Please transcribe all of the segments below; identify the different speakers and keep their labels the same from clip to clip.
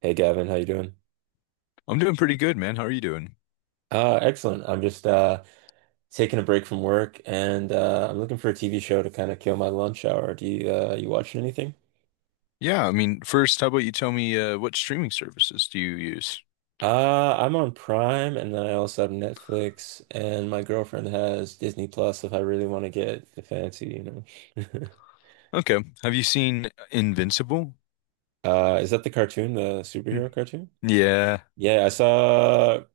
Speaker 1: Hey Gavin, how you doing?
Speaker 2: I'm doing pretty good, man. How are you doing?
Speaker 1: Excellent. I'm just Taking a break from work and I'm looking for a TV show to kind of kill my lunch hour. Do you you watching anything?
Speaker 2: Yeah, I mean, first, how about you tell me what streaming services do you use?
Speaker 1: I'm on Prime and then I also have Netflix and my girlfriend has Disney Plus if I really want to get fancy,
Speaker 2: Okay. Have you seen Invincible?
Speaker 1: Is that the cartoon, the
Speaker 2: Hmm.
Speaker 1: superhero cartoon?
Speaker 2: Yeah,
Speaker 1: Yeah, I saw.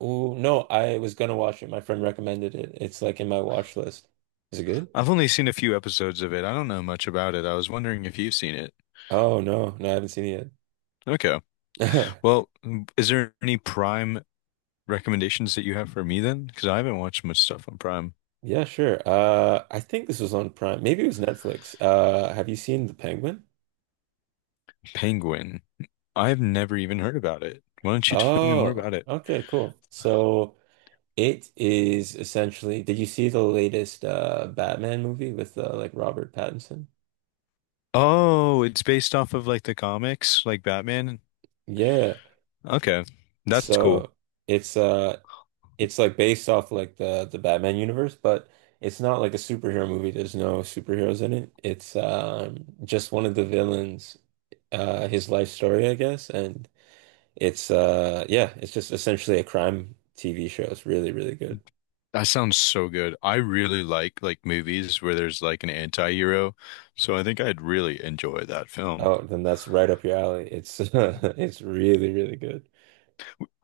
Speaker 1: Oh no, I was gonna watch it. My friend recommended it. It's like in my watch list. Is it good?
Speaker 2: I've only seen a few episodes of it. I don't know much about it. I was wondering if you've seen it.
Speaker 1: Oh no, no, I haven't seen it
Speaker 2: Okay.
Speaker 1: yet.
Speaker 2: Well, is there any Prime recommendations that you have for me then? Because I haven't watched much stuff on Prime.
Speaker 1: Yeah, sure. I think this was on Prime. Maybe it was Netflix. Have you seen The Penguin?
Speaker 2: Penguin. I've never even heard about it. Why don't you tell me more
Speaker 1: Oh,
Speaker 2: about it?
Speaker 1: okay, cool. So it is essentially, did you see the latest Batman movie with like Robert Pattinson?
Speaker 2: Oh, it's based off of like the comics, like Batman.
Speaker 1: Yeah.
Speaker 2: Okay. That's cool.
Speaker 1: So it's uh it's like based off like the Batman universe, but it's not like a superhero movie. There's no superheroes in it. It's just one of the villains, his life story, I guess, and it's just essentially a crime TV show. It's really, really good.
Speaker 2: That sounds so good. I really like movies where there's like an anti-hero, so I think I'd really enjoy that film.
Speaker 1: Oh, then that's right up your alley. It's it's really, really good.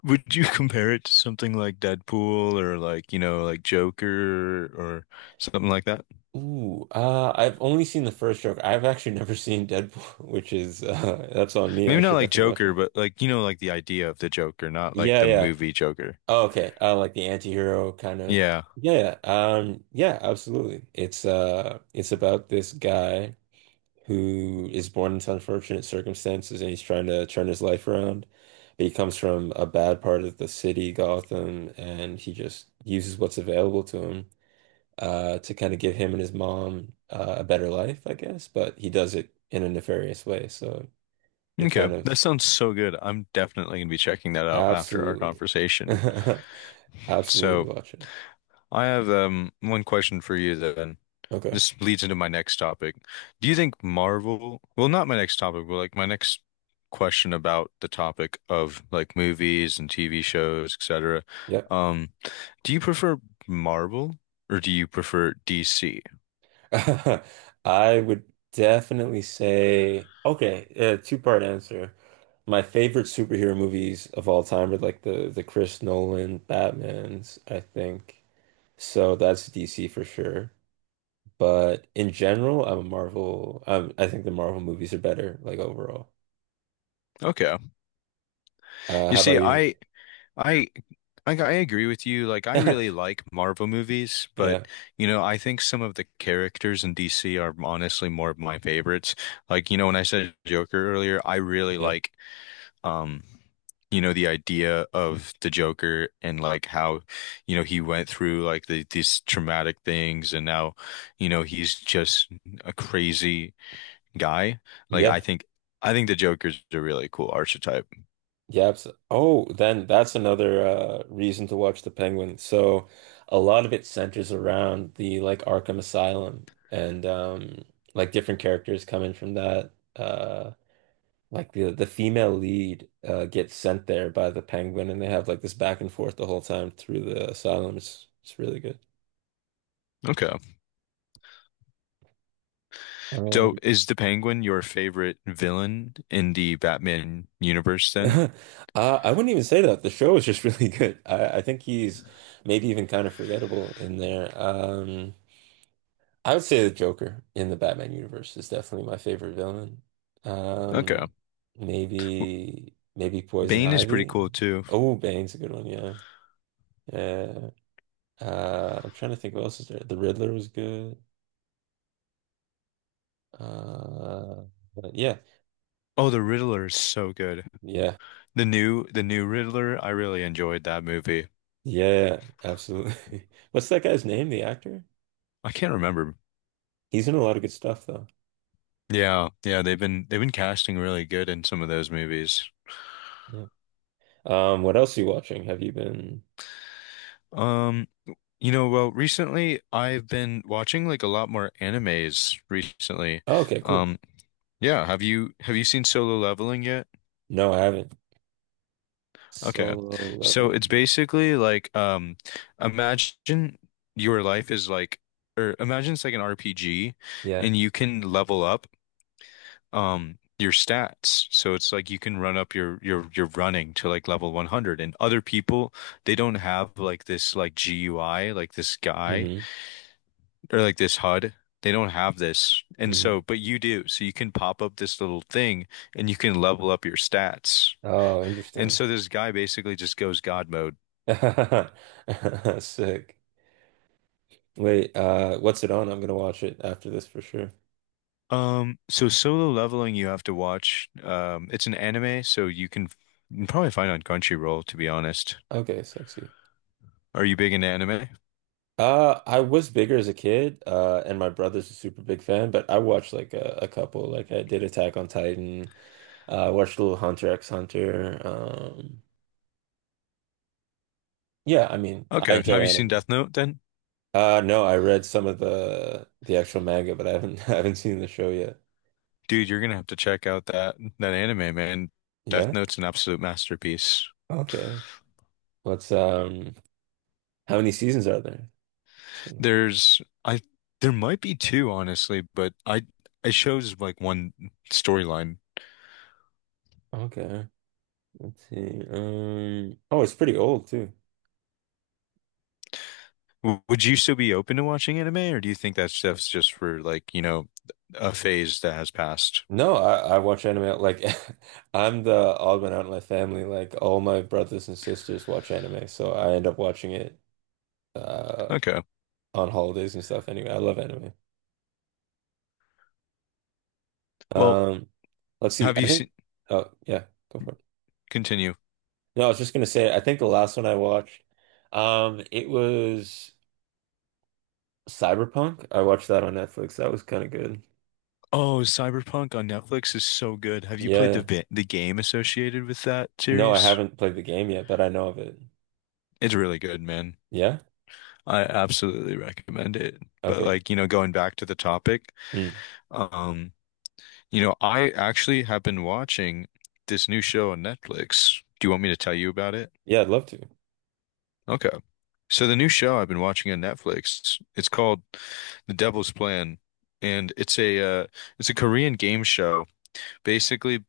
Speaker 2: Would you compare it to something like Deadpool or like, you know, like Joker or something like that?
Speaker 1: I've only seen the first joke. I've actually never seen Deadpool, which is that's on me.
Speaker 2: Maybe
Speaker 1: I
Speaker 2: not
Speaker 1: should
Speaker 2: like
Speaker 1: definitely watch
Speaker 2: Joker,
Speaker 1: it.
Speaker 2: but like, you know, like the idea of the Joker, not like
Speaker 1: Yeah,
Speaker 2: the
Speaker 1: yeah.
Speaker 2: movie Joker.
Speaker 1: Oh, okay. Like the anti-hero kind of.
Speaker 2: Yeah.
Speaker 1: Yeah, yeah. Yeah, absolutely. It's about this guy who is born into unfortunate circumstances and he's trying to turn his life around. But he comes from a bad part of the city, Gotham, and he just uses what's available to him to kind of give him and his mom a better life, I guess. But he does it in a nefarious way. So you
Speaker 2: Okay.
Speaker 1: kind of
Speaker 2: That sounds so good. I'm definitely going to be checking that out after our
Speaker 1: absolutely,
Speaker 2: conversation.
Speaker 1: absolutely
Speaker 2: So
Speaker 1: watch it.
Speaker 2: I have one question for you then.
Speaker 1: Okay.
Speaker 2: This leads into my next topic. Do you think Marvel, well, not my next topic, but like my next question about the topic of like movies and TV shows, etc.
Speaker 1: Yep.
Speaker 2: Um, do you prefer Marvel or do you prefer DC?
Speaker 1: I would definitely say, okay, two-part answer. My favorite superhero movies of all time are like the Chris Nolan Batmans, I think. So that's DC for sure. But in general, I'm a Marvel. I think the Marvel movies are better, like overall.
Speaker 2: Okay. You
Speaker 1: How about
Speaker 2: see,
Speaker 1: you?
Speaker 2: I I agree with you. Like I really like Marvel movies,
Speaker 1: Yeah,
Speaker 2: but you know, I think some of the characters in DC are honestly more of my favorites. Like, you know, when I said Joker earlier, I really
Speaker 1: yeah,
Speaker 2: like um you know the idea of the Joker and like how you know he went through like these traumatic things and now you know he's just a crazy guy like I
Speaker 1: yeah.
Speaker 2: think I think the Joker's a really cool archetype.
Speaker 1: Oh, then that's another reason to watch The Penguin. So a lot of it centers around the like Arkham Asylum and like different characters coming from that. Like the female lead gets sent there by the Penguin and they have like this back and forth the whole time through the asylum. It's really good.
Speaker 2: Okay. So
Speaker 1: Um
Speaker 2: is the Penguin your favorite villain in the Batman universe then?
Speaker 1: uh, I wouldn't even say that. The show is just really good. I think he's maybe even kind of forgettable in there. I would say the Joker in the Batman universe is definitely my favorite villain.
Speaker 2: Okay.
Speaker 1: Um, maybe Poison
Speaker 2: Bane is pretty
Speaker 1: Ivy.
Speaker 2: cool too.
Speaker 1: Oh, Bane's a good one, yeah. Yeah. I'm trying to think what else is there. The Riddler was good. Uh, but yeah,
Speaker 2: Oh, the Riddler is so good.
Speaker 1: yeah,
Speaker 2: The new Riddler, I really enjoyed that movie.
Speaker 1: yeah, absolutely. What's that guy's name, the actor?
Speaker 2: I can't remember.
Speaker 1: He's in a lot of good stuff though.
Speaker 2: Yeah, yeah, they've been casting really good in some of those movies.
Speaker 1: Yeah. What else are you watching? Have you been?
Speaker 2: Um, you know, well, recently I've been watching like a lot more animes recently.
Speaker 1: Oh, okay, cool.
Speaker 2: Um, yeah, have you seen Solo Leveling yet?
Speaker 1: No, I haven't.
Speaker 2: Okay.
Speaker 1: Solo
Speaker 2: So it's
Speaker 1: Leveling.
Speaker 2: basically like imagine your life is like or imagine it's like an RPG
Speaker 1: Yeah.
Speaker 2: and you can level up your stats. So it's like you can run up your running to like level 100 and other people they don't have like this like GUI like this guy
Speaker 1: hmm
Speaker 2: or like this HUD. They don't have this. And
Speaker 1: hmm
Speaker 2: so but you do. So you can pop up this little thing and you can level up your stats.
Speaker 1: Oh,
Speaker 2: And
Speaker 1: interesting.
Speaker 2: so this guy basically just goes God mode.
Speaker 1: Sick. Wait, what's it on? I'm gonna watch it after this for sure.
Speaker 2: So Solo Leveling you have to watch. It's an anime, so you can probably find it on Crunchyroll, to be honest.
Speaker 1: Okay, sexy.
Speaker 2: Are you big into anime?
Speaker 1: I was bigger as a kid, and my brother's a super big fan, but I watched like a couple. Like I did Attack on Titan, watched a little Hunter x Hunter. Yeah, I mean, I
Speaker 2: Okay.
Speaker 1: enjoy
Speaker 2: Have you seen
Speaker 1: anime.
Speaker 2: Death Note then?
Speaker 1: No, I read some of the actual manga, but I haven't I haven't seen the show yet.
Speaker 2: Dude, you're gonna have to check out that anime, man. Death
Speaker 1: Yeah?
Speaker 2: Note's an absolute masterpiece.
Speaker 1: Okay. What's How many seasons are there? Let's see.
Speaker 2: There's I there might be two, honestly, but I it shows like one storyline.
Speaker 1: Okay. Let's see. Oh, it's pretty old too.
Speaker 2: W- Would you still be open to watching anime, or do you think that stuff's just for like, you know, a phase that has passed?
Speaker 1: No, I watch anime like I'm the odd one out in my family. Like all my brothers and sisters watch anime, so I end up watching it uh
Speaker 2: Okay.
Speaker 1: on holidays and stuff anyway. I love anime.
Speaker 2: Well,
Speaker 1: Um, let's see.
Speaker 2: have
Speaker 1: I
Speaker 2: you
Speaker 1: think
Speaker 2: seen,
Speaker 1: oh yeah, go for it.
Speaker 2: continue.
Speaker 1: No, I was just gonna say I think the last one I watched, it was Cyberpunk. I watched that on Netflix. That was kind of good.
Speaker 2: Oh, Cyberpunk on Netflix is so good. Have you played
Speaker 1: Yeah.
Speaker 2: the game associated with that
Speaker 1: No, I
Speaker 2: series?
Speaker 1: haven't played the game yet, but I know of it.
Speaker 2: It's really good, man.
Speaker 1: Yeah?
Speaker 2: I absolutely recommend it. But
Speaker 1: Okay.
Speaker 2: like, you know, going back to the topic,
Speaker 1: Hmm.
Speaker 2: um, you know, I actually have been watching this new show on Netflix. Do you want me to tell you about it?
Speaker 1: Yeah, I'd love to.
Speaker 2: Okay. So the new show I've been watching on Netflix, it's called The Devil's Plan, and it's a Korean game show. Basically,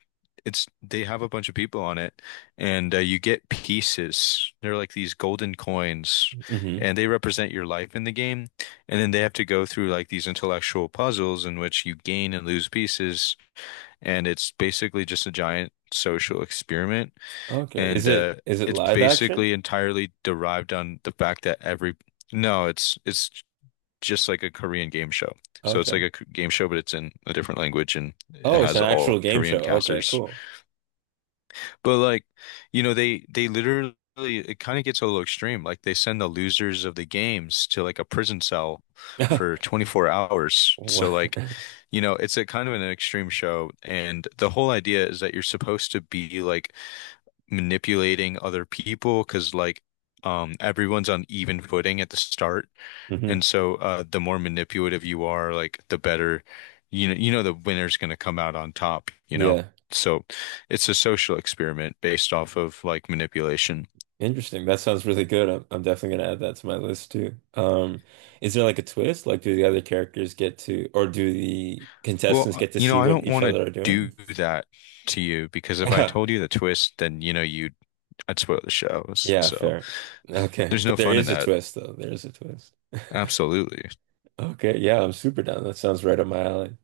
Speaker 2: it's they have a bunch of people on it, and you get pieces. They're like these golden coins,
Speaker 1: Hmm
Speaker 2: and they represent your life in the game. And then they have to go through like these intellectual puzzles in which you gain and lose pieces, and it's basically just a giant social experiment
Speaker 1: Okay.
Speaker 2: and
Speaker 1: Is it
Speaker 2: it's
Speaker 1: live action?
Speaker 2: basically entirely derived on the fact that every no, it's just like a Korean game show. So it's like
Speaker 1: Okay.
Speaker 2: a K- game show, but it's in a different language and it
Speaker 1: Oh, it's
Speaker 2: has
Speaker 1: an
Speaker 2: all
Speaker 1: actual game
Speaker 2: Korean
Speaker 1: show. Okay,
Speaker 2: casters.
Speaker 1: cool.
Speaker 2: But like, you know, they literally it kind of gets a little extreme. Like they send the losers of the games to like a prison cell for 24 hours. So
Speaker 1: What?
Speaker 2: like, you know, it's a kind of an extreme show, and the whole idea is that you're supposed to be like manipulating other people because like everyone's on even footing at the start. And
Speaker 1: Hmm
Speaker 2: so the more manipulative you are, like the better you know the winner's gonna come out on top, you know?
Speaker 1: Yeah.
Speaker 2: So it's a social experiment based off of like manipulation.
Speaker 1: Interesting. That sounds really good. I'm definitely gonna add that to my list too. Is there like a twist? Like, do the other characters get to, or do the
Speaker 2: Well,
Speaker 1: contestants get to
Speaker 2: you know,
Speaker 1: see
Speaker 2: I
Speaker 1: what
Speaker 2: don't
Speaker 1: each
Speaker 2: want to
Speaker 1: other are
Speaker 2: do
Speaker 1: doing?
Speaker 2: that to you because if I told you the twist, then you'd I'd spoil the show.
Speaker 1: Yeah,
Speaker 2: So
Speaker 1: fair. Okay.
Speaker 2: there's no
Speaker 1: But there
Speaker 2: fun in
Speaker 1: is a
Speaker 2: that.
Speaker 1: twist though. There is a twist.
Speaker 2: Absolutely.
Speaker 1: Okay. Yeah, I'm super down. That sounds right up my alley.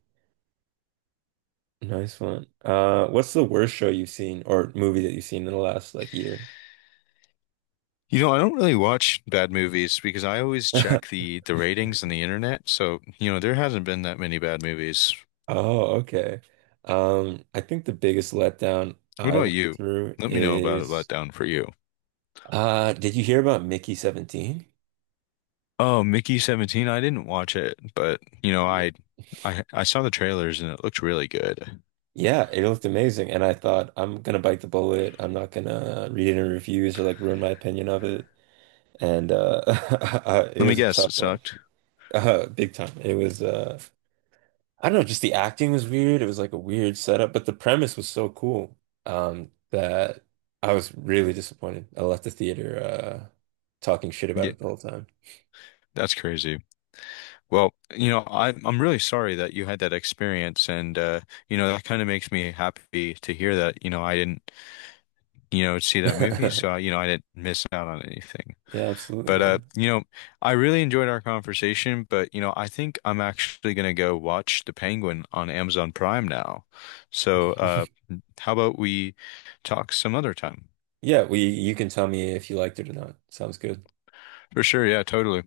Speaker 1: Nice one. What's the worst show you've seen or movie that you've seen in the last like year?
Speaker 2: You know, I don't really watch bad movies because I always check the ratings on the internet. So, you know, there hasn't been that many bad movies.
Speaker 1: Oh, okay. I think the biggest letdown
Speaker 2: What
Speaker 1: I
Speaker 2: about
Speaker 1: went
Speaker 2: you?
Speaker 1: through
Speaker 2: Let me know about a
Speaker 1: is
Speaker 2: letdown for you.
Speaker 1: did you hear about Mickey 17?
Speaker 2: Oh, Mickey 17, I didn't watch it, but you know,
Speaker 1: Yeah.
Speaker 2: I I saw the trailers and it looked really good.
Speaker 1: Yeah, it looked amazing and I thought I'm gonna bite the bullet. I'm not gonna read any reviews or like ruin my opinion of it. And it
Speaker 2: Let me
Speaker 1: was a
Speaker 2: guess,
Speaker 1: tough
Speaker 2: it
Speaker 1: watch.
Speaker 2: sucked.
Speaker 1: Big time. It was I don't know, just the acting was weird. It was like a weird setup, but the premise was so cool that I was really disappointed. I left the theater talking shit about
Speaker 2: Yeah,
Speaker 1: it the whole time.
Speaker 2: that's crazy. Well, you know, I'm really sorry that you had that experience and you know, that kind of makes me happy to hear that, you know, I didn't, you know, see that movie, so I, you know, I didn't miss out on anything.
Speaker 1: Yeah, absolutely,
Speaker 2: But
Speaker 1: man.
Speaker 2: you know, I really enjoyed our conversation, but you know, I think I'm actually gonna go watch The Penguin on Amazon Prime now. So how about we talk some other time?
Speaker 1: Yeah, we you can tell me if you liked it or not. Sounds good.
Speaker 2: For sure, yeah, totally.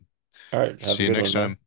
Speaker 1: All right, have a
Speaker 2: See you
Speaker 1: good
Speaker 2: next
Speaker 1: one, man.
Speaker 2: time.